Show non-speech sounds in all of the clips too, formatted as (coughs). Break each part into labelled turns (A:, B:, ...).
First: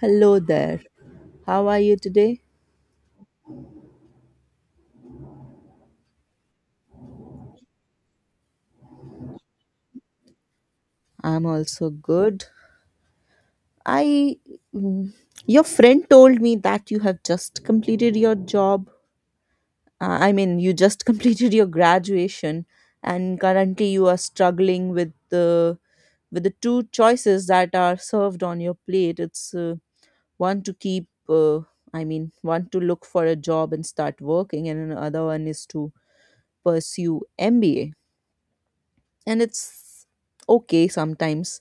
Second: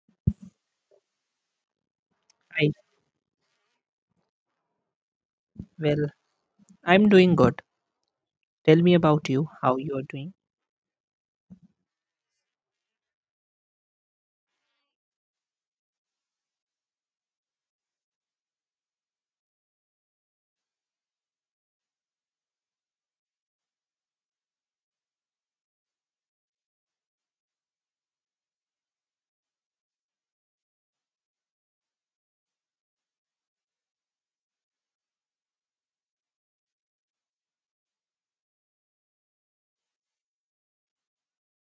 A: Hello there. How are you today?
B: Hi. Well, I'm doing good. Tell me about you, how you are doing.
A: I'm also good. I. mm, Your friend told me that you have just completed your job. You just (laughs) completed your graduation, and currently you are struggling with the two choices that are served on your plate. It's one to keep. I mean, one to look for a job and start working, and another one is to pursue MBA. And it's okay sometimes.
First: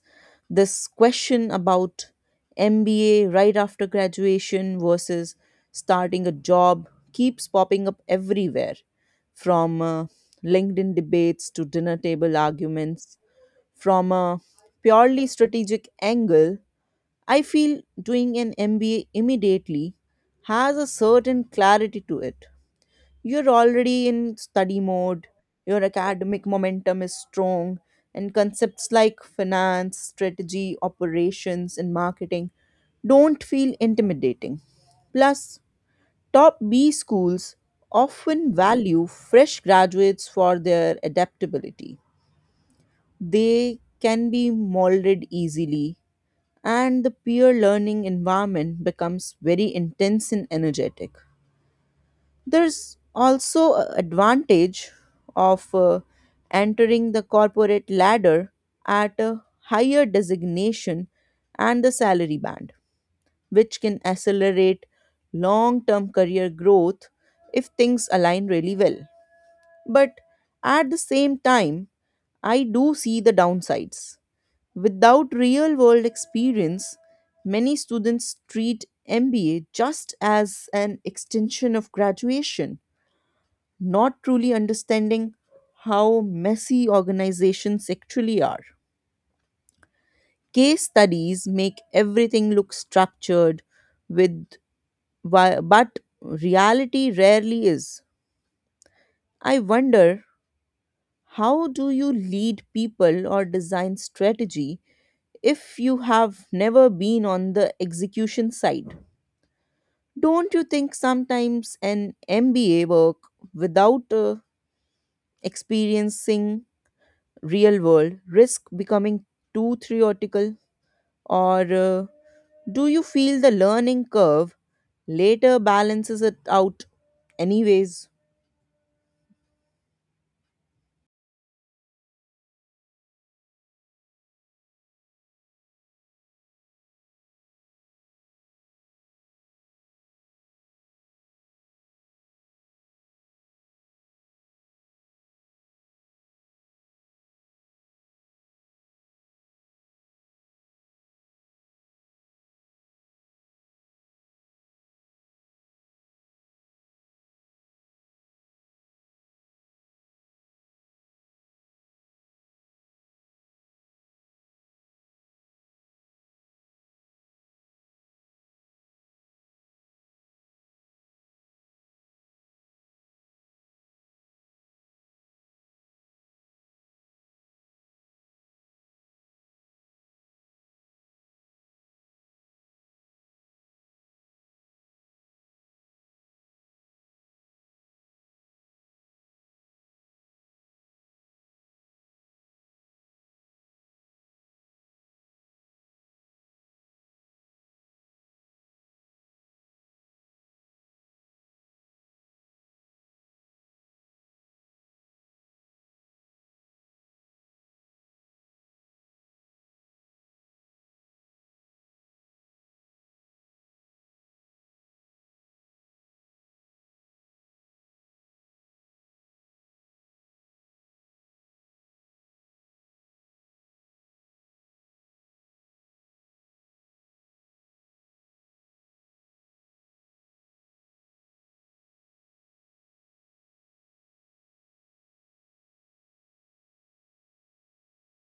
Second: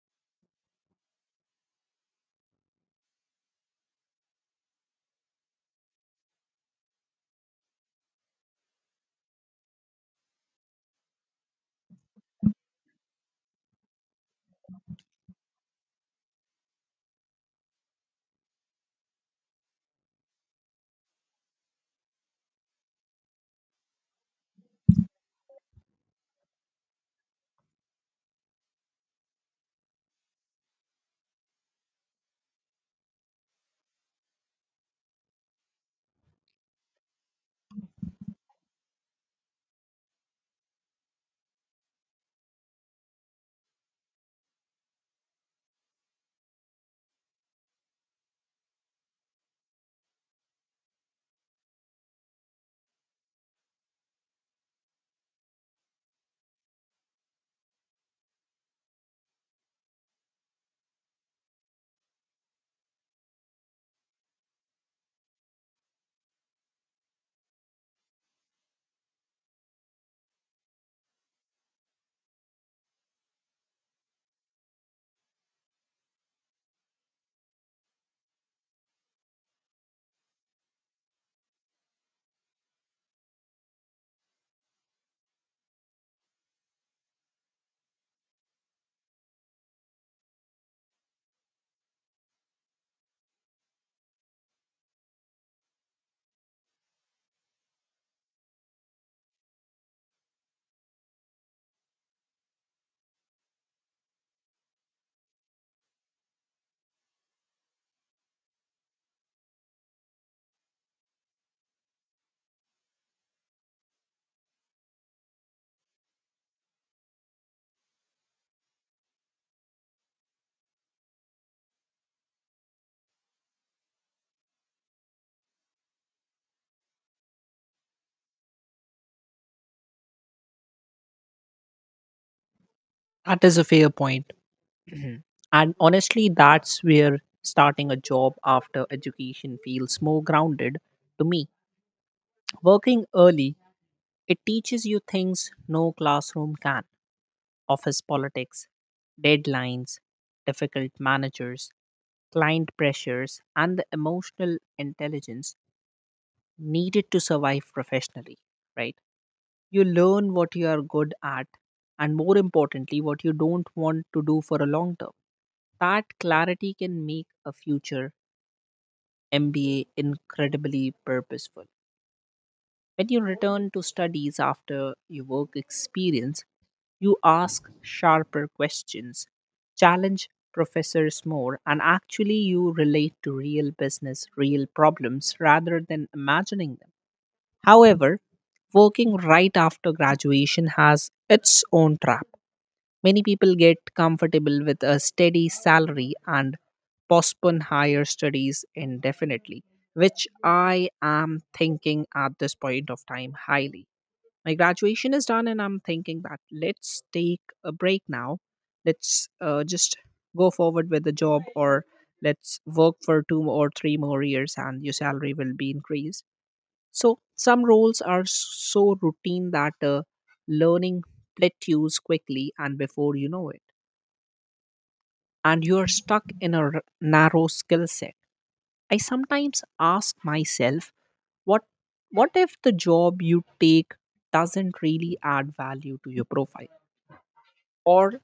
A: This question about MBA right after graduation versus starting a job keeps popping up everywhere from LinkedIn debates to dinner table arguments. From a purely strategic angle, I feel doing an MBA immediately has a certain clarity to it. You're already in study mode, your academic momentum is strong, and concepts like finance, strategy, operations, and marketing don't feel intimidating. Plus, top B schools often value fresh graduates for their adaptability. They can be molded easily, and the peer learning environment becomes very intense and energetic. There's also a advantage of entering the corporate ladder at a higher designation and the salary band, which can accelerate long-term career growth if things align really well. But at the same time, I do see the downsides. Without real world experience, many students treat MBA just as an extension of graduation, not truly understanding how messy organizations actually are. Case studies make everything look structured with but reality rarely is. I wonder, how do you lead people or design strategy if you have never been on the execution side? Don't you think sometimes an MBA work without experiencing real world risk becoming too theoretical? Or do you feel the learning curve later balances it out anyways?
B: That is a fair point. (clears throat) And honestly, that's where starting a job after education feels more grounded to me. Working early, it teaches you things no classroom can: office politics, deadlines, difficult managers, client pressures, and the emotional intelligence needed to survive professionally, right? You learn what you are good at and, more importantly, what you don't want to do for a long term. That clarity can make a future MBA incredibly purposeful. When you return to studies after your work experience, you ask sharper questions, challenge professors more, and actually you relate to real business, real problems rather than imagining them. However, working right after graduation has its own trap. Many people get comfortable with a steady salary and postpone higher studies indefinitely, which I am thinking at this point of time highly. My graduation is done, and I'm thinking that let's take a break now. Let's just go forward with the job, or let's work for two or three more years, and your salary will be increased. So some roles are so routine that learning plateaus quickly, and before you know it, and you are stuck in a narrow skill set. I sometimes ask myself, what what if the job you take doesn't really add value to your profile, or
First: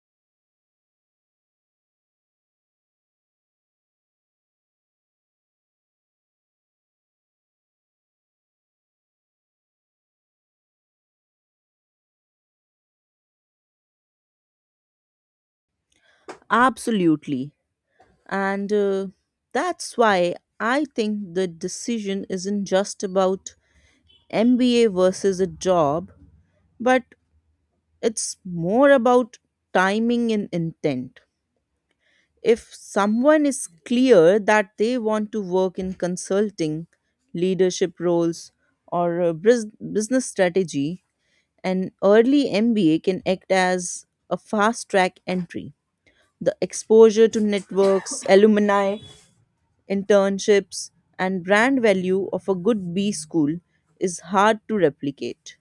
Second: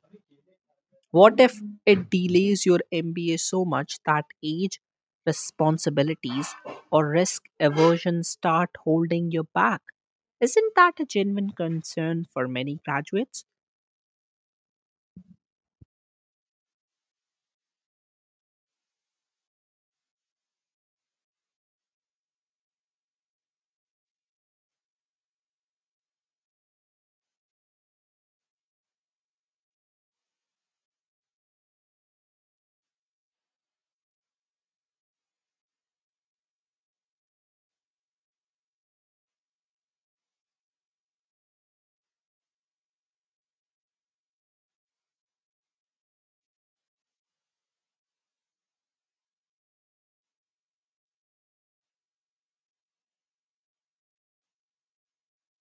B: what if it delays your MBA so much that age, responsibilities, or risk aversion start holding you back? Isn't that a genuine concern for many graduates?
A: Absolutely. And that's why I think the decision isn't just about MBA versus a job, but it's more about timing and intent. If someone is clear that they want to work in consulting, leadership roles, or business strategy, an early MBA can act as a fast track entry. The exposure to networks, (coughs) alumni, internships, and brand value of a good B school is hard to replicate.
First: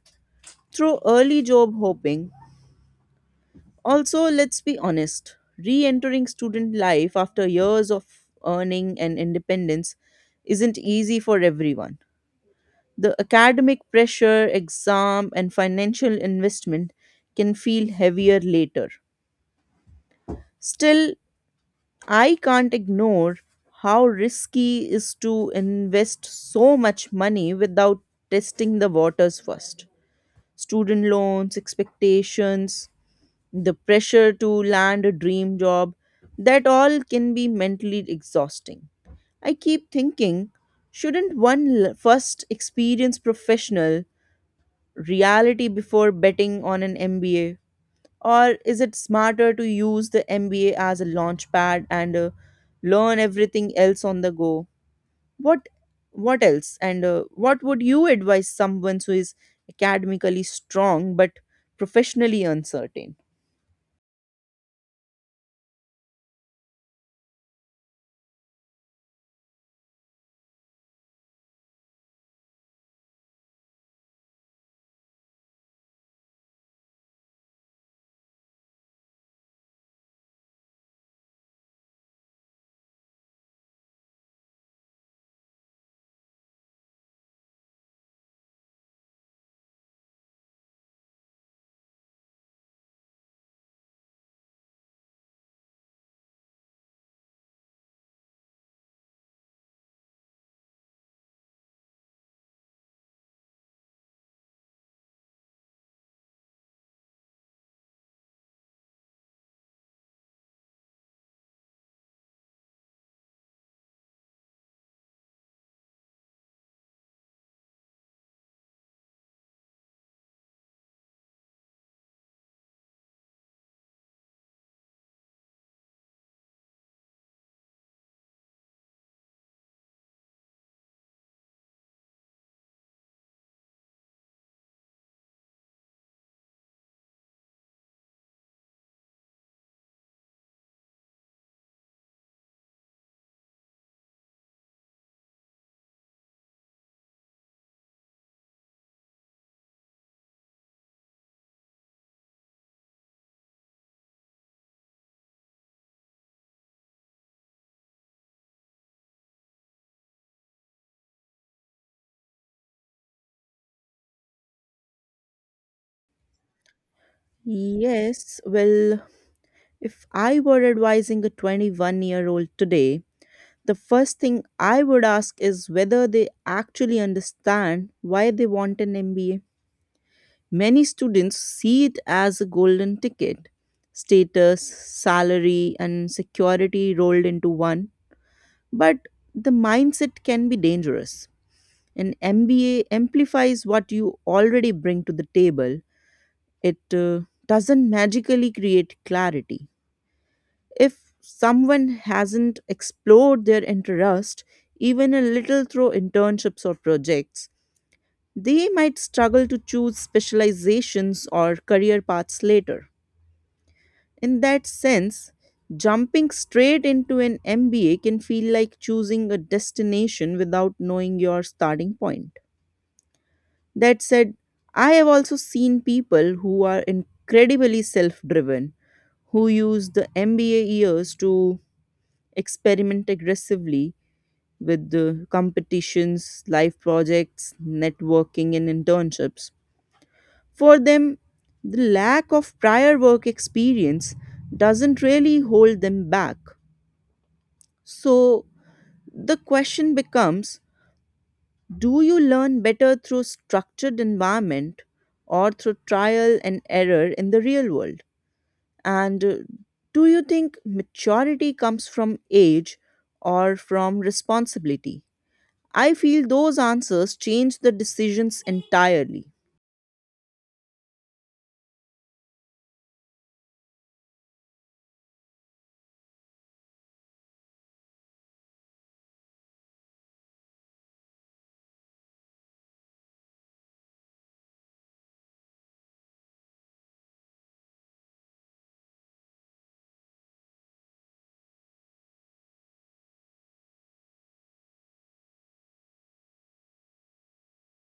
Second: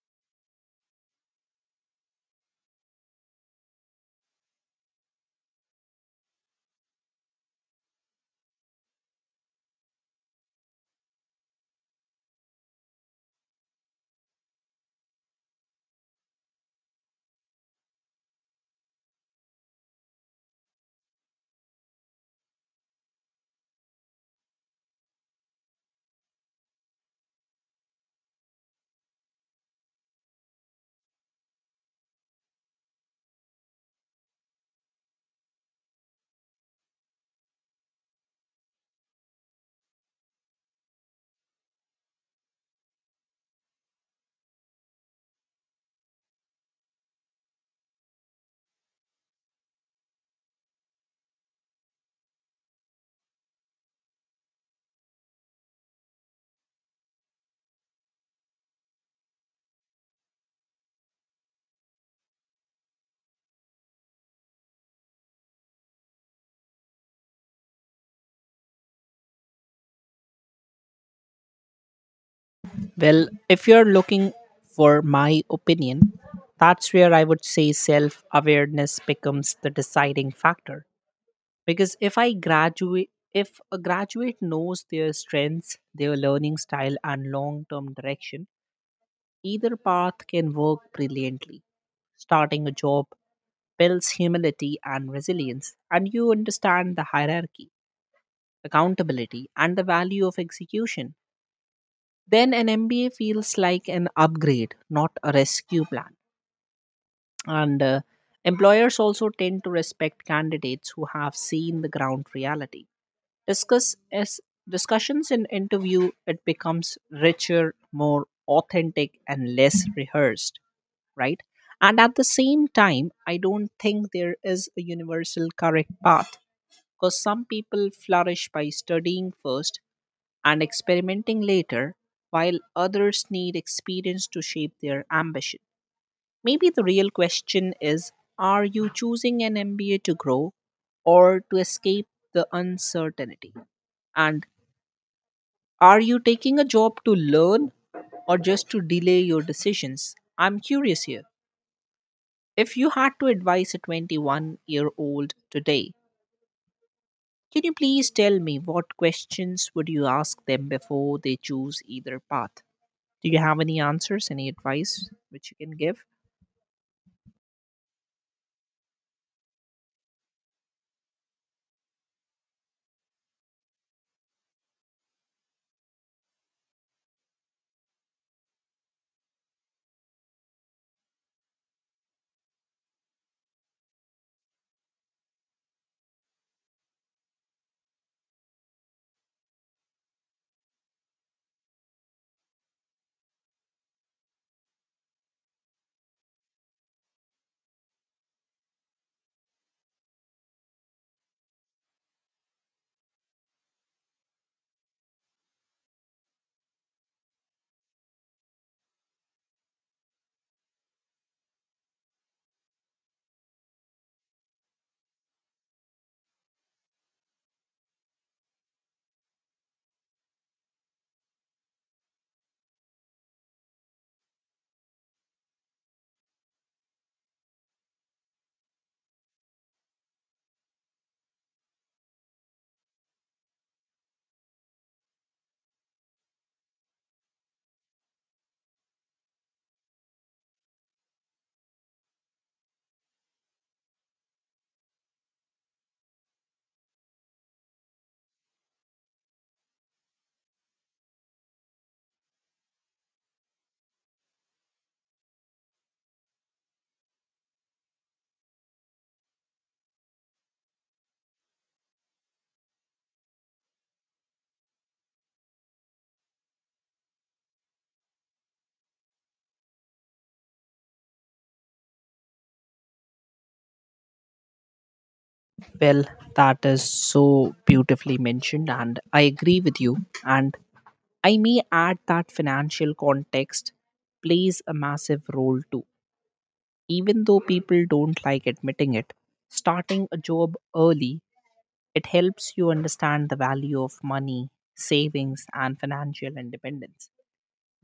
A: Through early job hopping, also, let's be honest, re entering student life after years of earning and independence isn't easy for everyone. The academic pressure, exam, and financial investment can feel heavier later. Still, I can't ignore how risky is to invest so much money without testing the waters first. Student loans, expectations, the pressure to land a dream job, that all can be mentally exhausting. I keep thinking, shouldn't one first experience professional reality before betting on an MBA? Or is it smarter to use the MBA as a launch pad and learn everything else on the go? What what else? And what would you advise someone who is academically strong but professionally uncertain?
B: Well, if you're looking for my opinion, that's where I would say self awareness becomes the deciding factor. Because if a graduate knows their strengths, their learning style, and long term direction, either path can work brilliantly. Starting a job builds humility and resilience, and you understand the hierarchy, accountability, and the value of execution. Then an MBA feels like an upgrade, not a rescue plan. And employers also tend to respect candidates who have seen the ground reality. Discuss as Discussions in interview, it becomes richer, more authentic, and less rehearsed, right? And at the same time, I don't think there is a universal correct path, because some people flourish by studying first and experimenting later, while others need experience to shape their ambition. Maybe the real question is, are you choosing an MBA to grow or to escape the uncertainty? And are you taking a job to learn or just to delay your decisions? I'm curious here. If you had to advise a 21-year-old today, can you please tell me what questions would you ask them before they choose either path? Do you have any answers, any advice which you can give?
A: Yes, well, if I were advising a 21-year-old today, the first thing I would ask is whether they actually understand why they want an MBA. Many students see it as a golden ticket, status, salary, and security rolled into one. But the mindset can be dangerous. An MBA amplifies what you already bring to the table, it doesn't magically create clarity. If someone hasn't explored their interest, even a little through internships or projects, they might struggle to choose specializations or career paths later. In that sense, jumping straight into an MBA can feel like choosing a destination without knowing your starting point. That said, I have also seen people who are incredibly self driven, who use the MBA years to experiment aggressively with the competitions, life projects, networking, and internships. For them, the lack of prior work experience doesn't really hold them back. So the question becomes, do you learn better through structured environment or through trial and error in the real world? And do you think maturity comes from age or from responsibility? I feel those answers change the decisions entirely.
B: Well, that is so beautifully mentioned, and I agree with you. And I may add that financial context plays a massive role too. Even though people don't like admitting it, starting a job early, it helps you understand the value of money, savings, and financial independence.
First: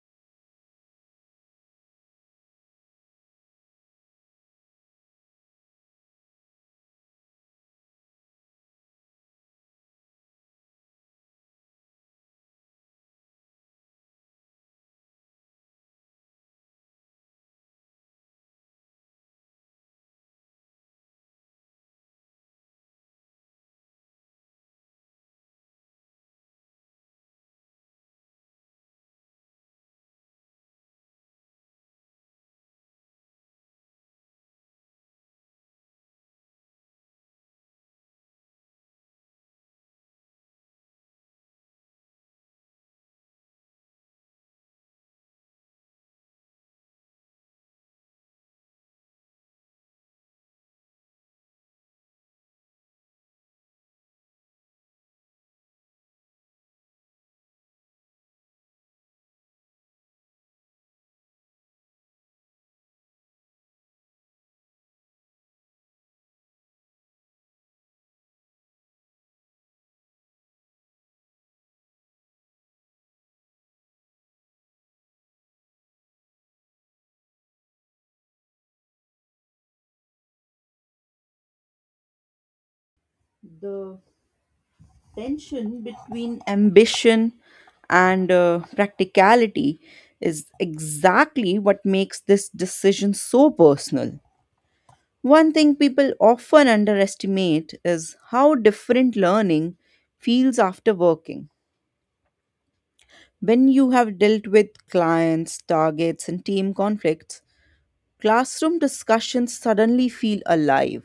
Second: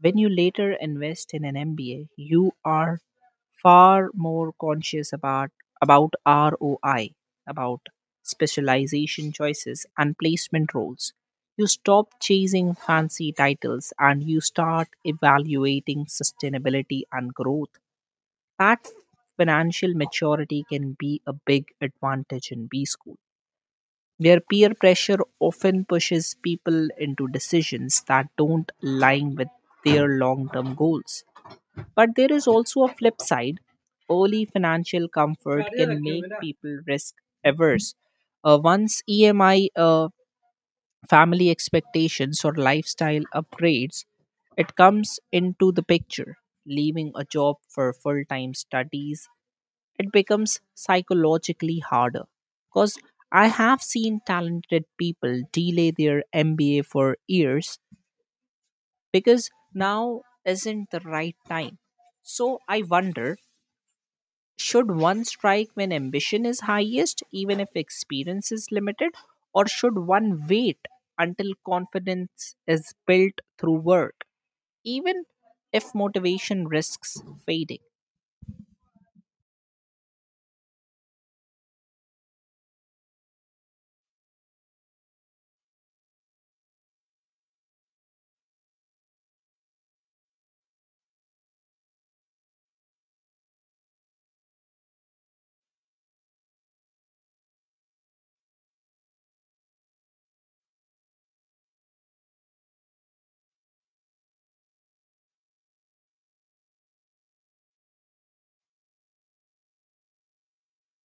B: When you later invest in an MBA, you are far more conscious about ROI, about specialization choices, and placement roles. You stop chasing fancy titles and you start evaluating sustainability and growth. That financial maturity can be a big advantage in B school, where peer pressure often pushes people into decisions that don't align with their long term goals. But there is also a flip side. Early financial comfort can make people risk averse. Once EMI, family expectations, or lifestyle upgrades, it comes into the picture. Leaving a job for full time studies, it becomes psychologically harder, because I have seen talented people delay their MBA for years because now isn't the right time. So I wonder, should one strike when ambition is highest, even if experience is limited, or should one wait until confidence is built through work, even if motivation risks fading?
A: The tension between ambition and practicality is exactly what makes this decision so personal. One thing people often underestimate is how different learning feels after working. When you have dealt with clients, targets, and team conflicts, classroom discussions suddenly feel alive.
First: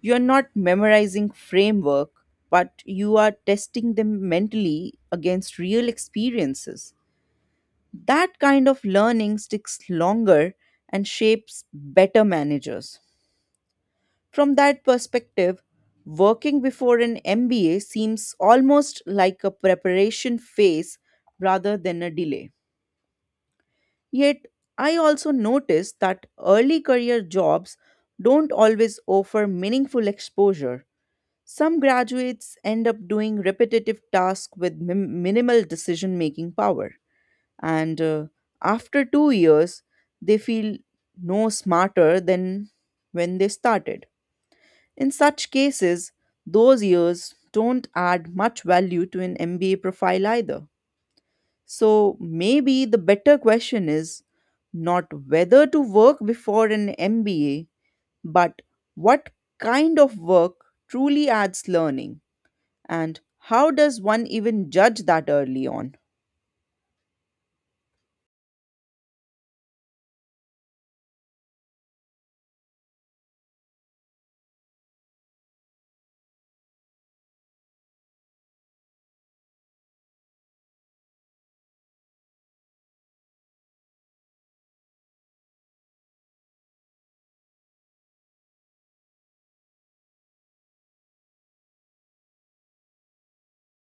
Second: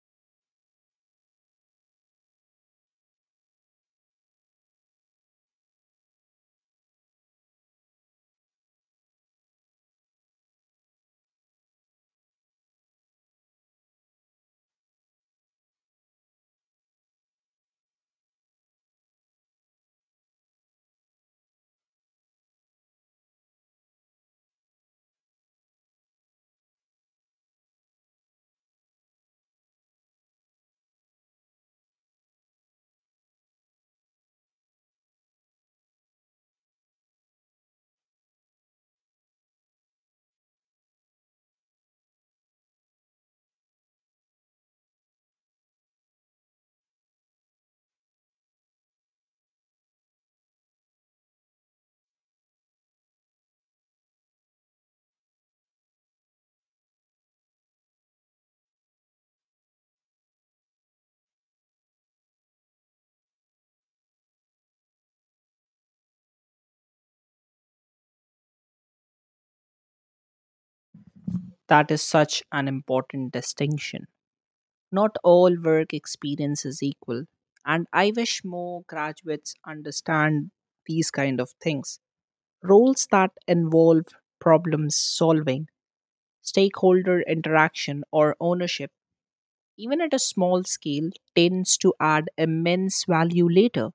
A: You are not memorizing framework, but you are testing them mentally against real experiences. That kind of learning sticks longer and shapes better managers. From that perspective, working before an MBA seems almost like a preparation phase rather than a delay. Yet I also noticed that early career jobs don't always offer meaningful exposure. Some graduates end up doing repetitive tasks with minimal decision making power. And after 2 years, they feel no smarter than when they started. In such cases, those years don't add much value to an MBA profile either. So maybe the better question is not whether to work before an MBA, but what kind of work truly adds learning and how does one even judge that early on?
B: That is such an important distinction. Not all work experience is equal, and I wish more graduates understand these kind of things. Roles that involve problem solving, stakeholder interaction, or ownership, even at a small scale, tends to add immense value later.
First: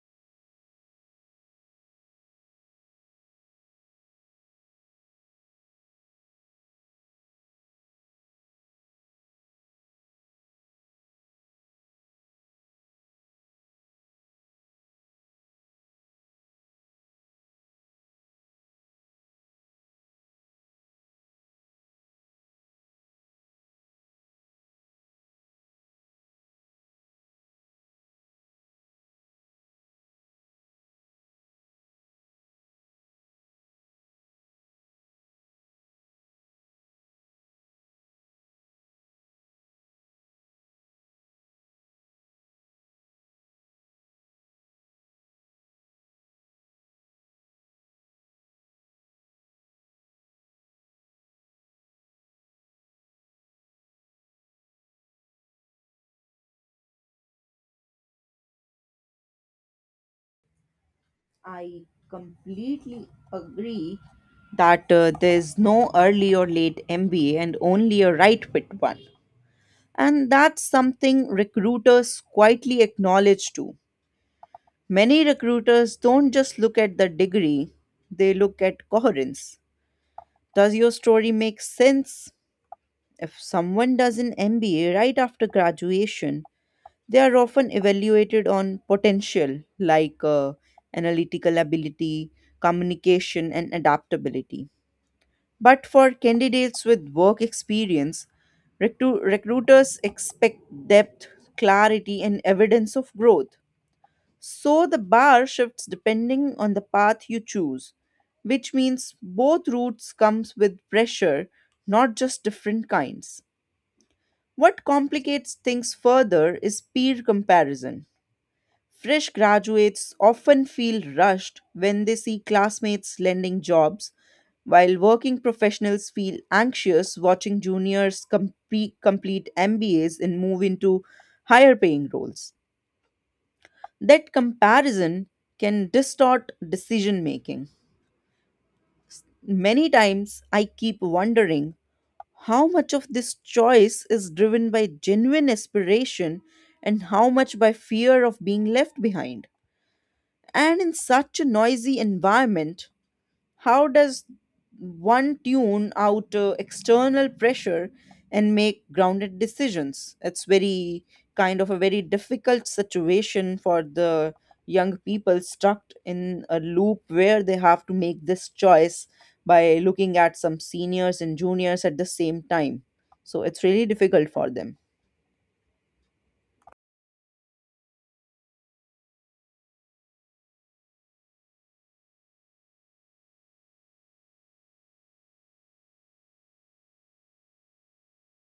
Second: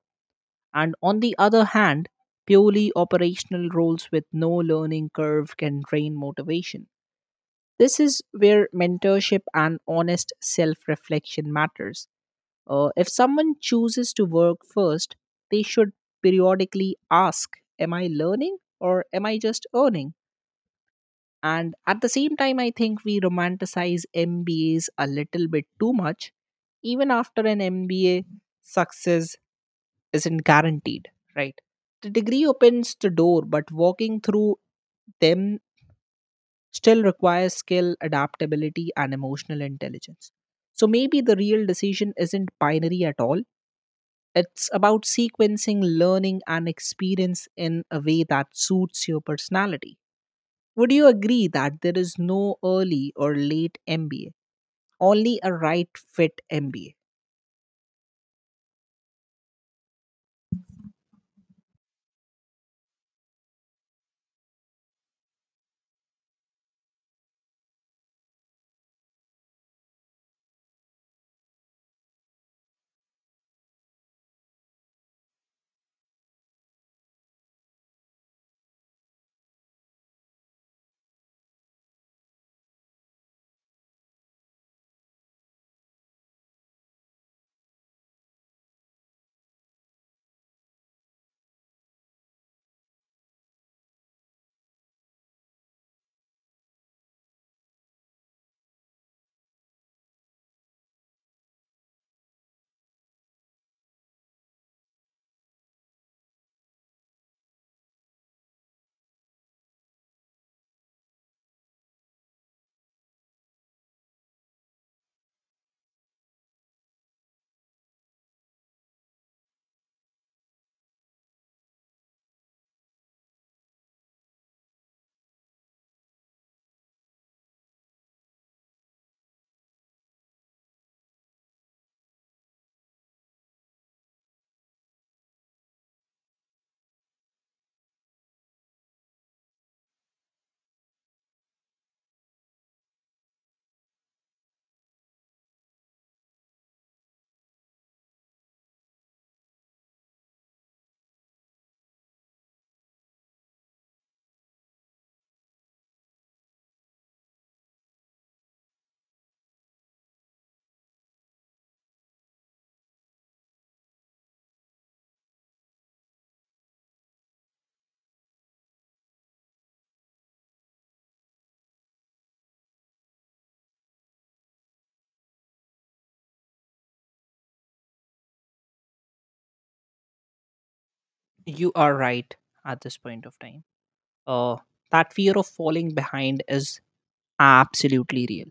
B: And on the other hand, purely operational roles with no learning curve can drain motivation. This is where mentorship and honest self reflection matters. If someone chooses to work first, they should periodically ask, am I learning or am I just earning? And at the same time, I think we romanticize MBAs a little bit too much. Even after an MBA, success isn't guaranteed, right? The degree opens the door, but walking through them still requires skill, adaptability, and emotional intelligence. So maybe the real decision isn't binary at all. It's about sequencing learning and experience in a way that suits your personality. Would you agree that there is no early or late MBA, only a right fit MBA?
A: I completely agree that there's no early or late MBA and only a right fit one. And that's something recruiters quietly acknowledge too. Many recruiters don't just look at the degree, they look at coherence. Does your story make sense? If someone does an MBA right after graduation, they are often evaluated on potential like analytical ability, communication, and adaptability. But for candidates with work experience, recruiters expect depth, clarity, and evidence of growth. So the bar shifts depending on the path you choose, which means both routes comes with pressure, not just different kinds. What complicates things further is peer comparison. Fresh graduates often feel rushed when they see classmates landing jobs, while working professionals feel anxious watching juniors complete MBAs and move into higher paying roles. That comparison can distort decision making. Many times I keep wondering how much of this choice is driven by genuine aspiration and how much by fear of being left behind. And in such a noisy environment, how does one tune out external pressure and make grounded decisions? It's very kind of a very difficult situation for the young people stuck in a loop where they have to make this choice by looking at some seniors and juniors at the same time. So it's really difficult for them.
B: You are right at this point of time. Uh, that fear of falling behind is absolutely real,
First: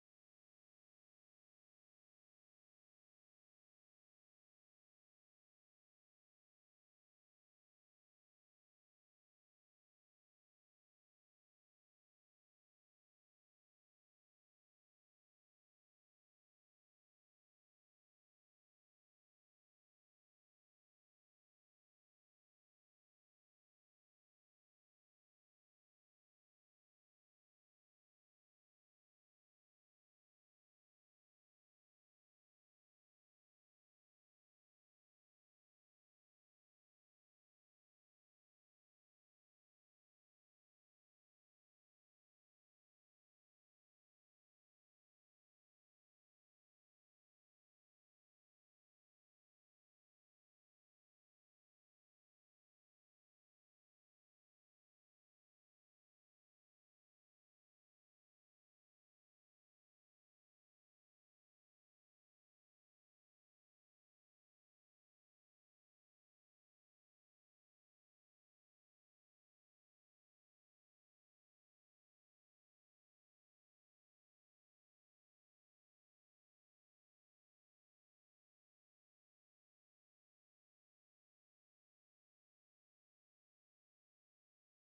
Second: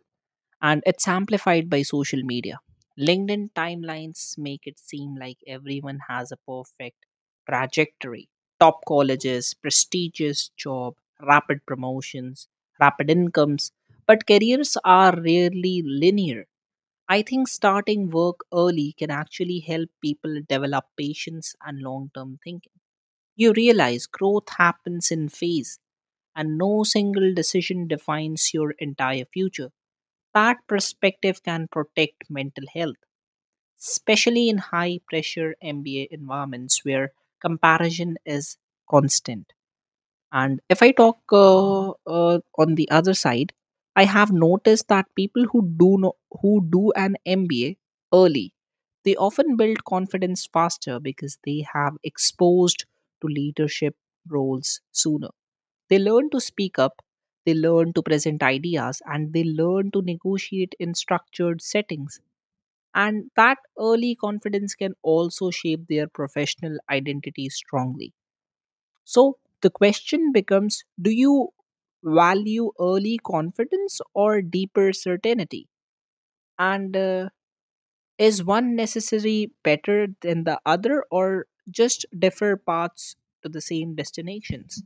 B: and it's amplified by social media. LinkedIn timelines make it seem like everyone has a perfect trajectory: top colleges, prestigious job, rapid promotions, rapid incomes. But careers are rarely linear. I think starting work early can actually help people develop patience and long term thinking. You realize growth happens in phase, and no single decision defines your entire future. That perspective can protect mental health, especially in high pressure MBA environments where comparison is constant. And if I talk on the other side, I have noticed that people who do no, who do an MBA early, they often build confidence faster because they have exposed to leadership roles sooner. They learn to speak up, they learn to present ideas, and they learn to negotiate in structured settings. And that early confidence can also shape their professional identity strongly. So the question becomes, do you value early confidence or deeper certainty? And is one necessary better than the other, or just differ paths to the same destinations?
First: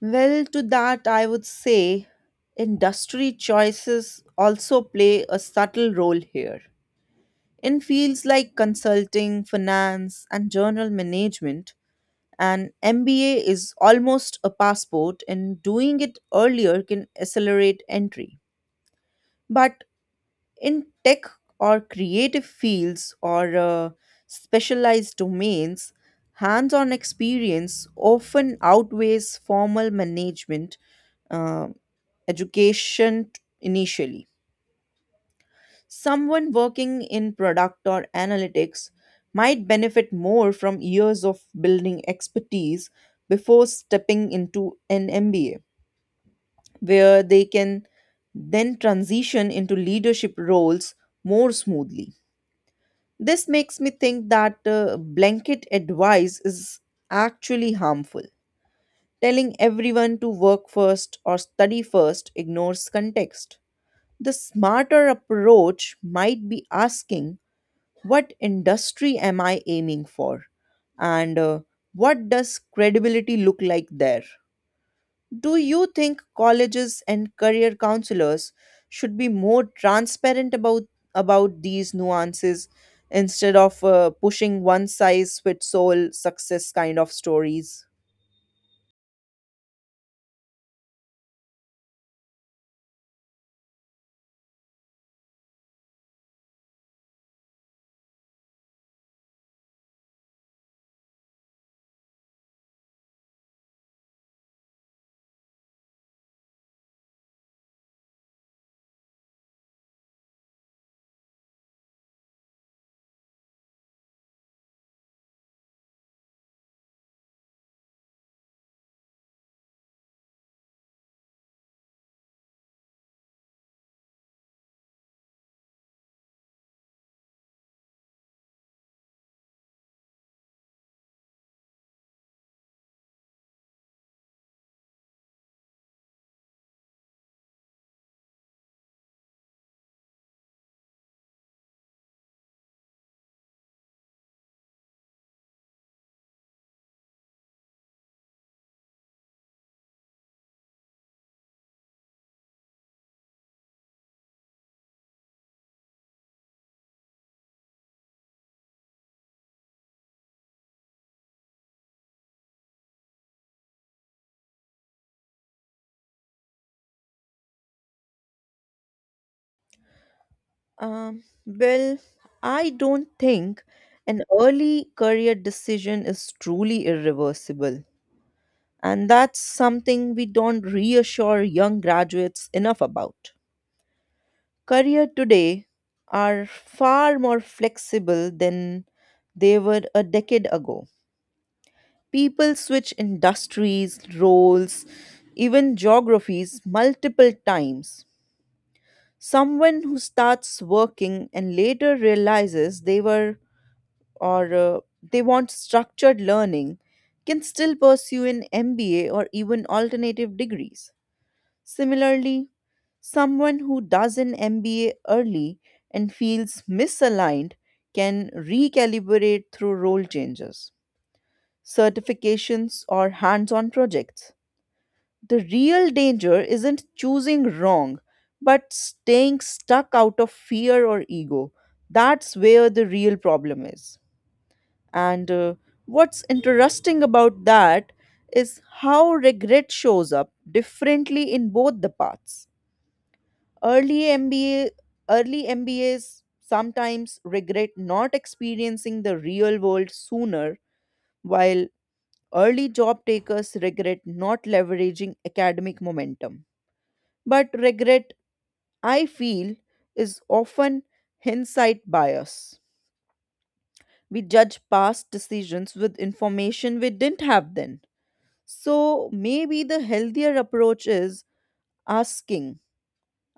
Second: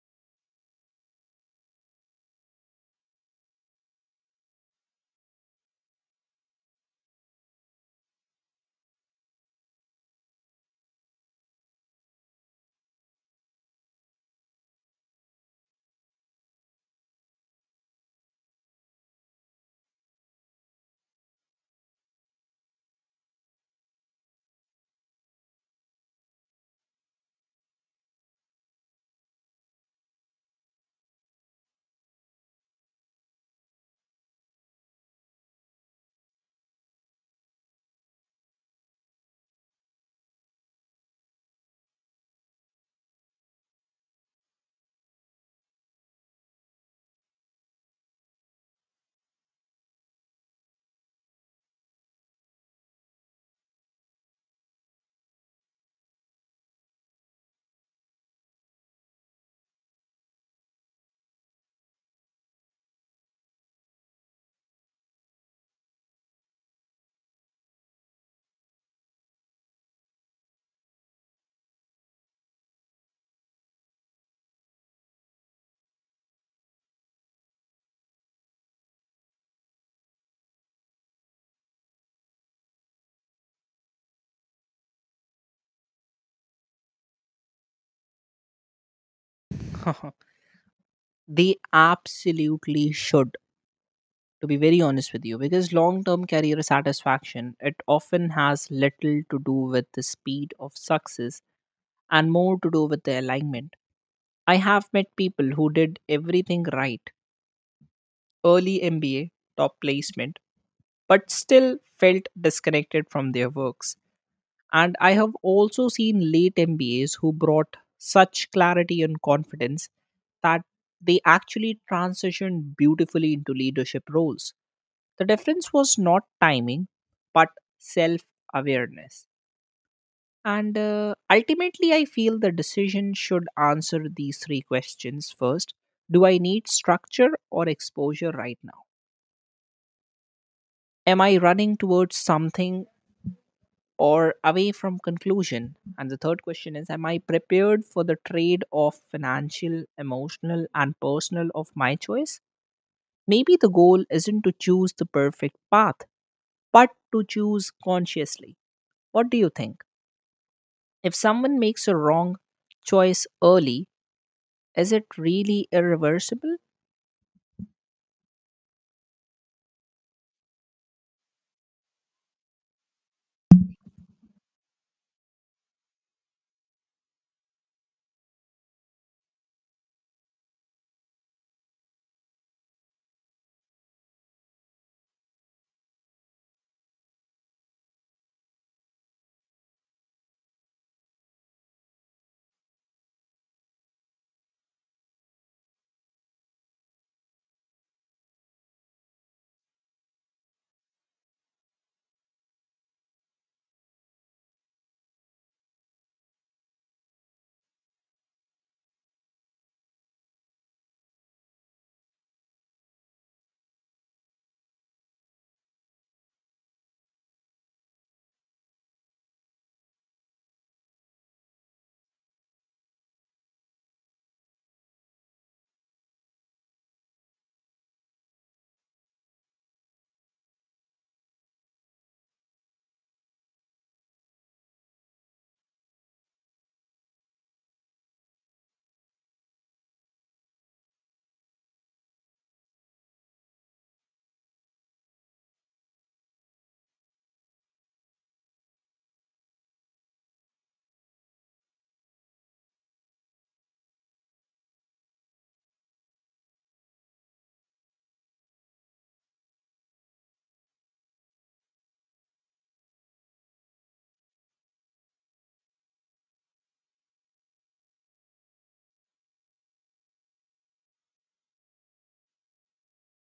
A: Well, to that, I would say industry choices also play a subtle role here. In fields like consulting, finance, and journal management, an MBA is almost a passport, and doing it earlier can accelerate entry. But in tech or creative fields or specialized domains, hands on experience often outweighs formal management uh, education initially. Someone working in product or analytics might benefit more from years of building expertise before stepping into an MBA, where they can then transition into leadership roles more smoothly. This makes me think that blanket advice is actually harmful. Telling everyone to work first or study first ignores context. The smarter approach might be asking, what industry am I aiming for? And what does credibility look like there? Do you think colleges and career counselors should be more transparent about these nuances instead of pushing one size fits all success kind of stories?
B: (laughs) They absolutely should, to be very honest with you, because long term career satisfaction, it often has little to do with the speed of success and more to do with the alignment. I have met people who did everything right: early MBA, top placement, but still felt disconnected from their works. And I have also seen late MBAs who brought such clarity and confidence that they actually transitioned beautifully into leadership roles. The difference was not timing, but self awareness. And ultimately, I feel the decision should answer these three questions first: do I need structure or exposure right now? Am I running towards something or away from conclusion? And the third question is, am I prepared for the trade of financial, emotional, and personal of my choice? Maybe the goal isn't to choose the perfect path, but to choose consciously. What do you think, if someone makes a wrong choice early, is it really irreversible?
A: Well, I don't think an early career decision is truly irreversible, and that's something we don't reassure young graduates enough about. Career today are far more flexible than they were a decade ago. People switch industries, roles, even geographies multiple times. Someone who starts working and later realizes they were or they want structured learning can still pursue an MBA or even alternative degrees. Similarly, someone who does an MBA early and feels misaligned can recalibrate through role changes, certifications, or hands on projects. The real danger isn't choosing wrong, but staying stuck out of fear or ego. That's where the real problem is. And what's interesting about that is how regret shows up differently in both the paths. Early MBA, early MBAs sometimes regret not experiencing the real world sooner, while early job takers regret not leveraging academic momentum. But regret, I feel, is often hindsight bias. We judge past decisions with information we didn't have then. So maybe the healthier approach is asking,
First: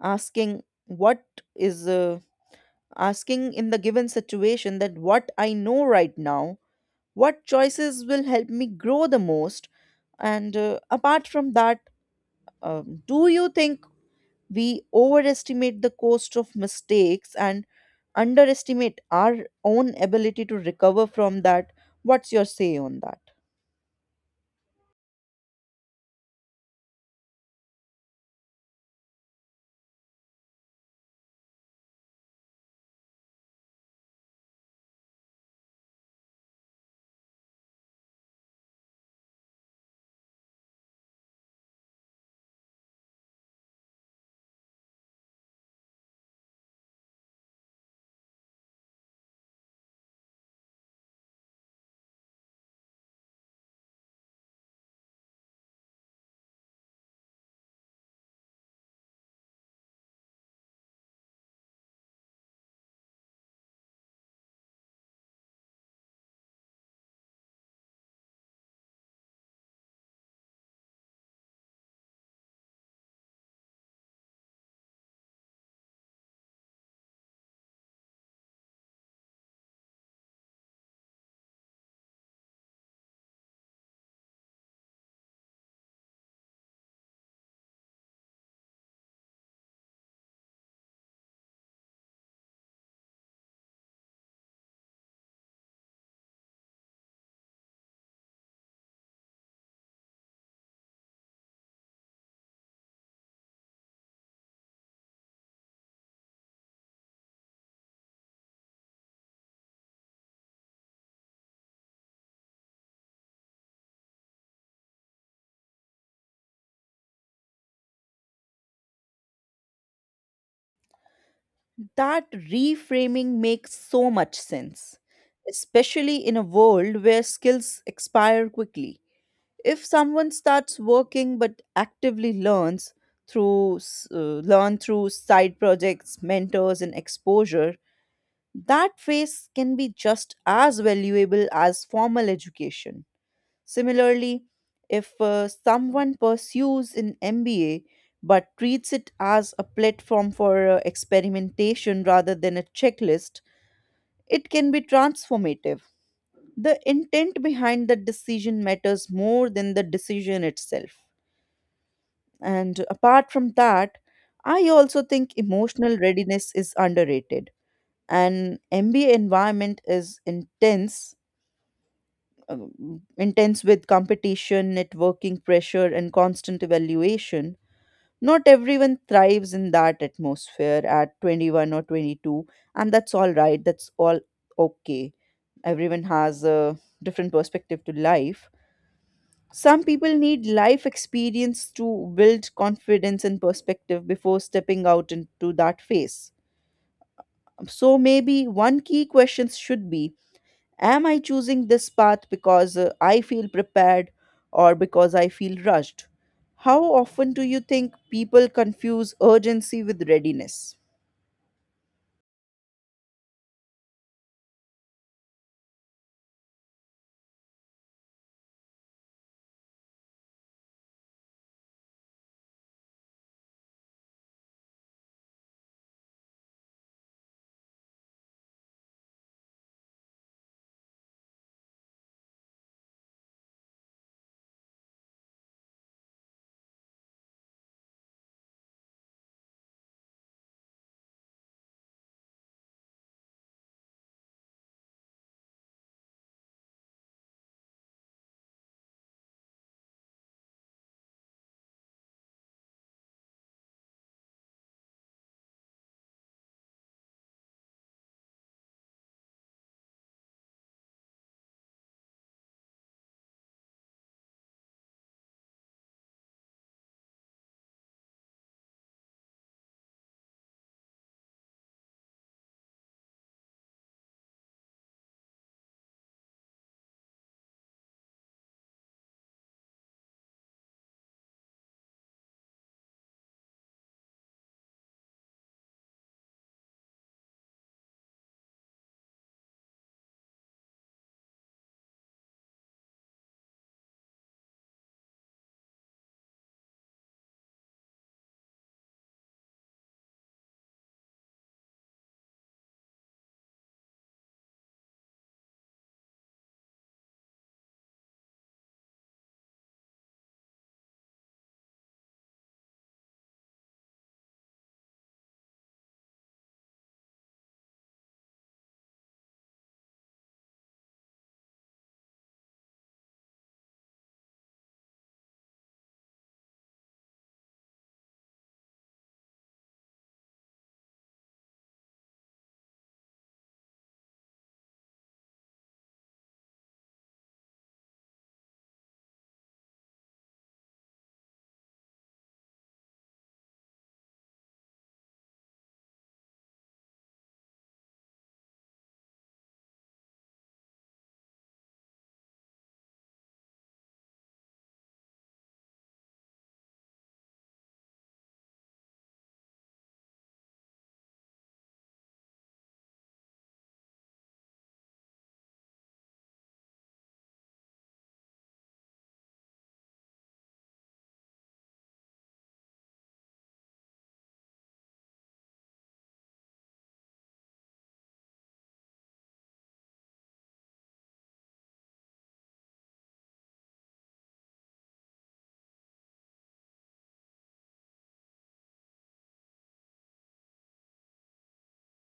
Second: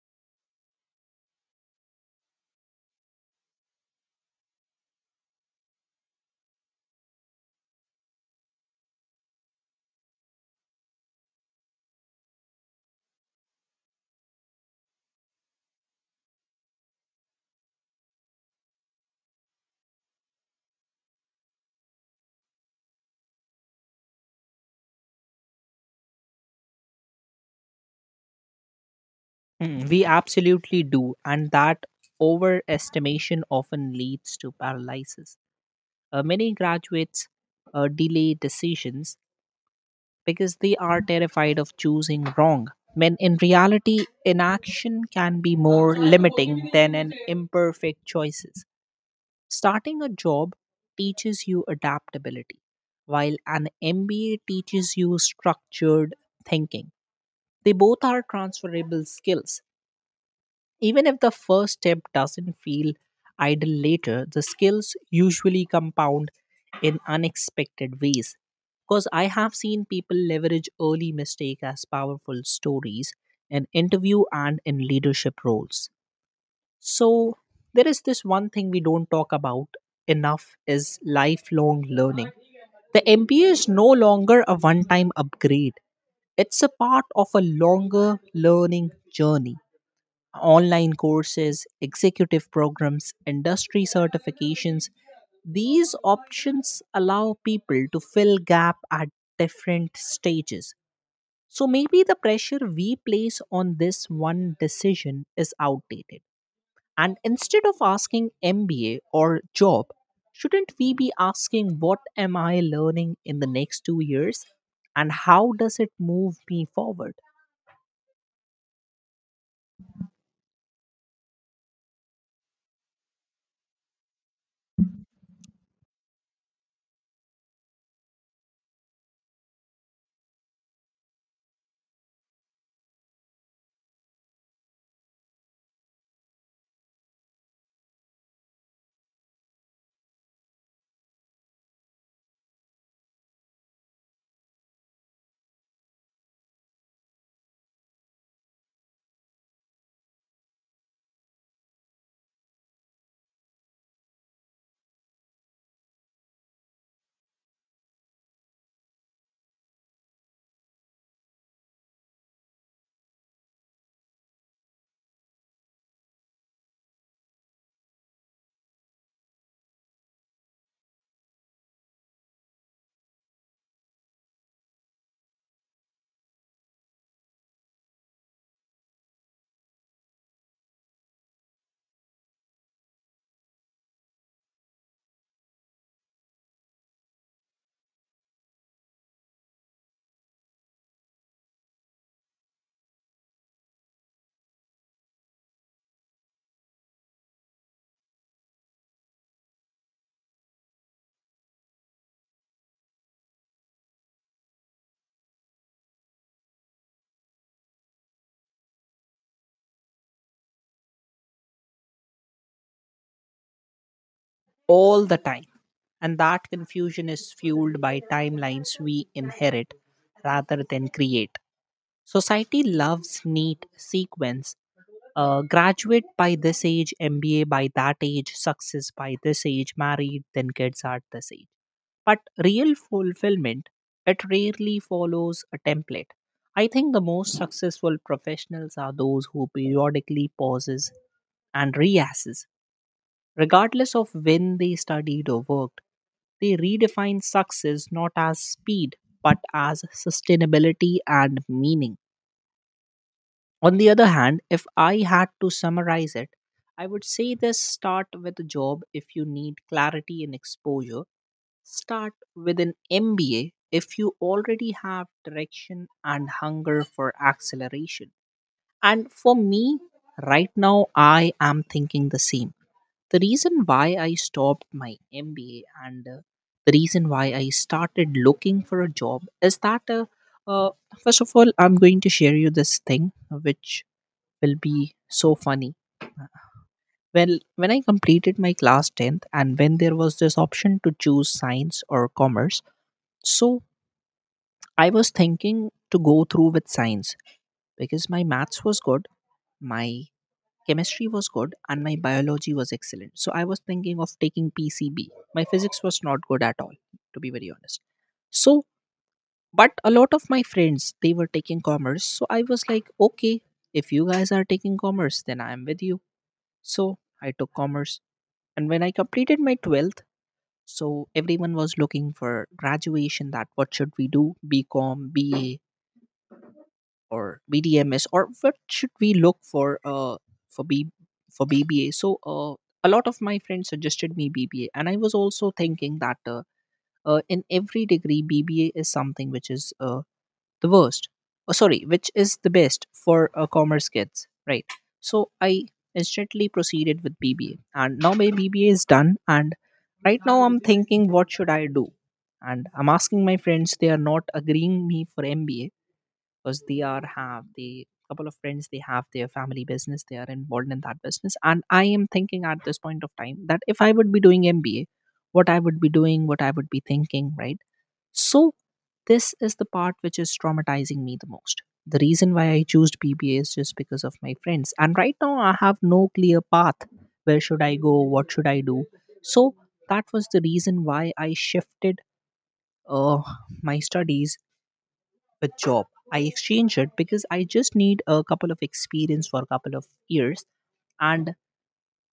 A: asking what is asking, in the given situation that what I know right now, what choices will help me grow the most. And apart from that, do you think we overestimate the cost of mistakes and underestimate our own ability to recover from that. What's your say on that?
B: Mm, we absolutely do, and that overestimation often leads to paralysis. Many graduates delay decisions because they are terrified of choosing wrong, when in reality, inaction can be more limiting than an imperfect choices. Starting a job teaches you adaptability, while an MBA teaches you structured thinking. They both are transferable skills. Even if the first step doesn't feel idle later, the skills usually compound in unexpected ways, because I have seen people leverage early mistake as powerful stories in interview and in leadership roles. So, there is this one thing we don't talk about enough, is lifelong learning. The MBA is no longer a one time upgrade. It's a part of a longer learning journey: online courses, executive programs, industry certifications. These options allow people to fill gap at different stages. So maybe the pressure we place on this one decision is outdated. And instead of asking MBA or job, shouldn't we be asking what am I learning in the next 2 years and how does it move me forward?
A: That reframing makes so much sense, especially in a world where skills expire quickly. If someone starts working but actively learns through s- learn through side projects, mentors and exposure, that phase can be just as valuable as formal education. Similarly, if someone pursues an MBA but treats it as a platform for experimentation rather than a checklist, it can be transformative. The intent behind the decision matters more than the decision itself. And apart from that, I also think emotional readiness is underrated. An MBA environment is intense, intense with competition, networking pressure, and constant evaluation. Not everyone thrives in that atmosphere at 21 or 22, and that's all right. That's all okay. Everyone has a different perspective to life. Some people need life experience to build confidence and perspective before stepping out into that phase. So maybe one key question should be, am I choosing this path because I feel prepared or because I feel rushed? How often do you think people confuse urgency with readiness?
B: All the time. And that confusion is fueled by timelines we inherit rather than create. Society loves neat sequence. Graduate by this age, MBA by that age, success by this age, married, then kids at this age. But real fulfillment, it rarely follows a template. I think the most successful professionals are those who periodically pauses and reasses, regardless of when they studied or worked. They redefine success not as speed, but as sustainability and meaning. On the other hand, if I had to summarize it, I would say this: start with a job if you need clarity and exposure. Start with an MBA if you already have direction and hunger for acceleration. And for me, right now, I am thinking the same. The reason why I stopped my MBA and the reason why I started looking for a job is that, uh, first of all, I'm going to share you this thing which will be so funny. Well, when I completed my class 10th and when there was this option to choose science or commerce, so I was thinking to go through with science because my maths was good, my Chemistry was good and my biology was excellent. So I was thinking of taking PCB. My physics was not good at all, to be very honest. So, but a lot of my friends, they were taking commerce. So I was like, okay, if you guys are taking commerce, then I am with you. So I took commerce. And when I completed my 12th, so everyone was looking for graduation. That what should we do? BCom, BA, or BDMS, or what should we look for B for BBA? A lot of my friends suggested me BBA, and I was also thinking that in every degree BBA is something which is the worst. Oh, sorry, which is the best for commerce kids, right? So I instantly proceeded with BBA, and now my BBA is done, and right now I'm thinking what should I do, and I'm asking my friends. They are not agreeing me for MBA because they are have the couple of friends, they have their family business, they are involved in that business. And I am thinking at this point of time that if I would be doing MBA, what I would be doing, what I would be thinking, right? So this is the part which is traumatizing me the most. The reason why I choose BBA is just because of my friends, and right now I have no clear path. Where should I go, what should I do? So that was the reason why I shifted uh, my studies with job. I exchanged it because I just need a couple of experience for a couple of years. And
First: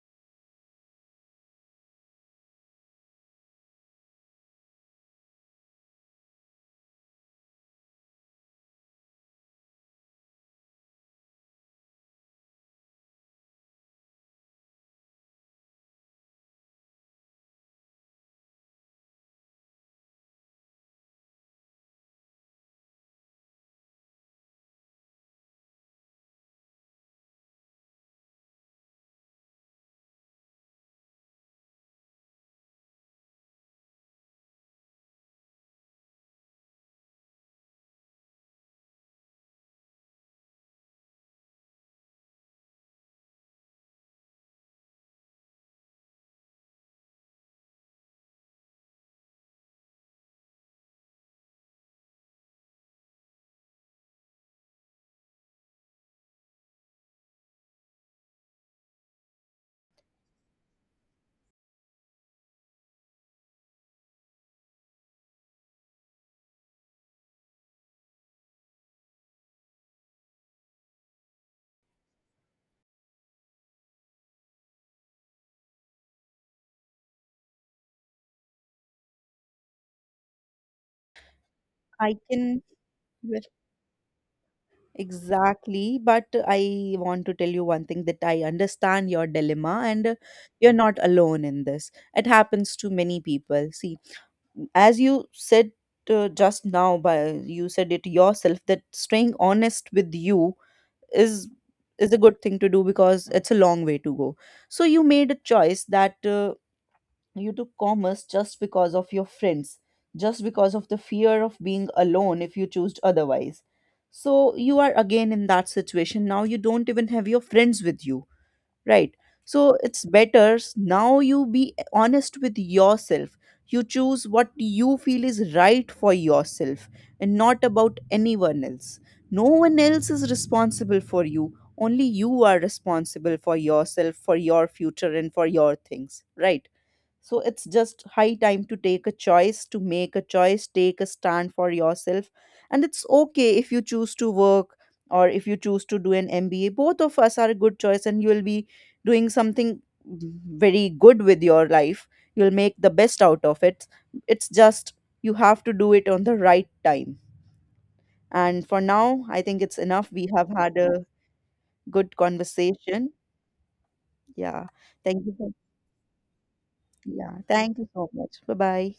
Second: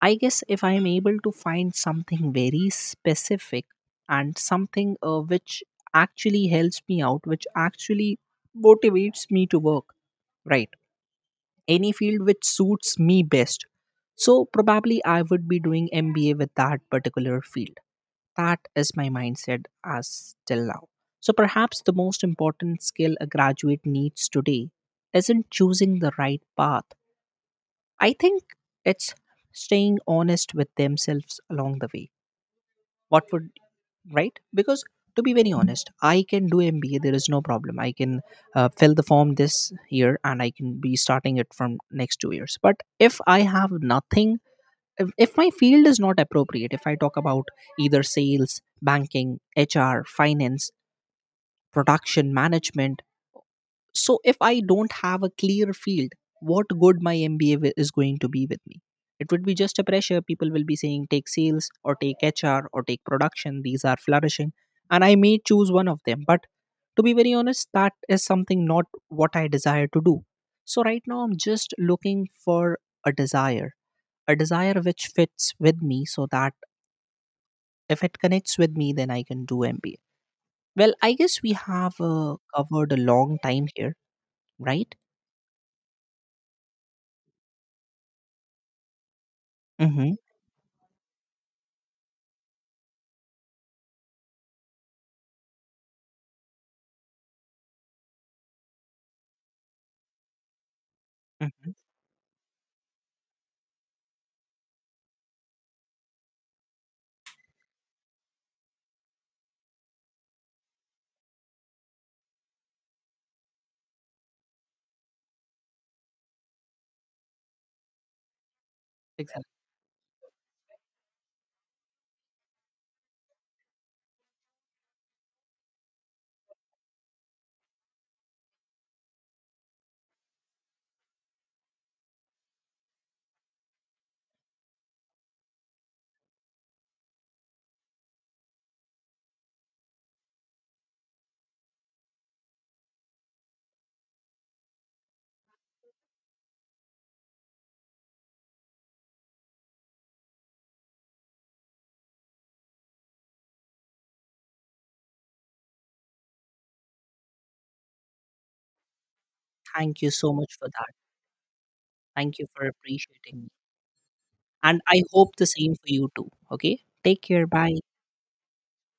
B: I guess if I am able to find something very specific and something which actually helps me out, which actually motivates me to work, right? Any field which suits me best. So probably I would be doing MBA with that particular field. That is my mindset as till now. So perhaps the most important skill a graduate needs today isn't choosing the right path. I think it's staying honest with themselves along the way. What would right? Because to be very honest, I can do MBA. There is no problem. I can fill the form this year and I can be starting it from next 2 years. But if I have nothing, if my field is not appropriate, if I talk about either sales, banking, HR, finance, production management, so if I don't have a clear field, what good my MBA is going to be with me? It would be just a pressure. People will be saying take sales or take HR or take production, these are flourishing. And I may choose one of them, but to be very honest, that is something not what I desire to do. So right now I'm just looking for a desire, a desire which fits with me so that if it connects with me, then I can do MBA. Well, I guess we have
A: I can
B: covered a long
A: well,
B: time here, right?
A: exactly, but I want to tell you one thing that I understand your dilemma and
B: Mm-hmm.
A: you're not alone in this. It happens to many people. See, as you said just now, by you said it yourself that staying honest with you is
B: Mm-hmm.
A: is a good thing to do because it's a long way to go. So you made a choice that you took commerce just because of your friends, just because of the fear of being alone if you choose otherwise. So you are again in that situation. Now you don't even have your friends with you, right?
B: Exactly.
A: So now you be honest with yourself, you choose what you feel is right for yourself and not about anyone else. No one else is responsible for you, only you are responsible for yourself, for your future and for your things, right? So it's just high time to take a choice, to make a choice, take a stand for yourself. And it's okay if you choose to work or if you choose to do an MBA. Both of us are a good choice, and you will be doing something very good with your life. You'll make the best out of it. It's just you have to do it on the right time. And for now, I think it's
B: Thank you
A: enough. We
B: so
A: have
B: much for
A: had
B: that.
A: a good
B: Thank you for
A: conversation.
B: appreciating me.
A: Yeah.
B: And I
A: Thank
B: hope
A: you.
B: the
A: For,
B: same for you too. Okay. Take
A: yeah.
B: care.
A: Thank
B: Bye.
A: you so much. Bye bye.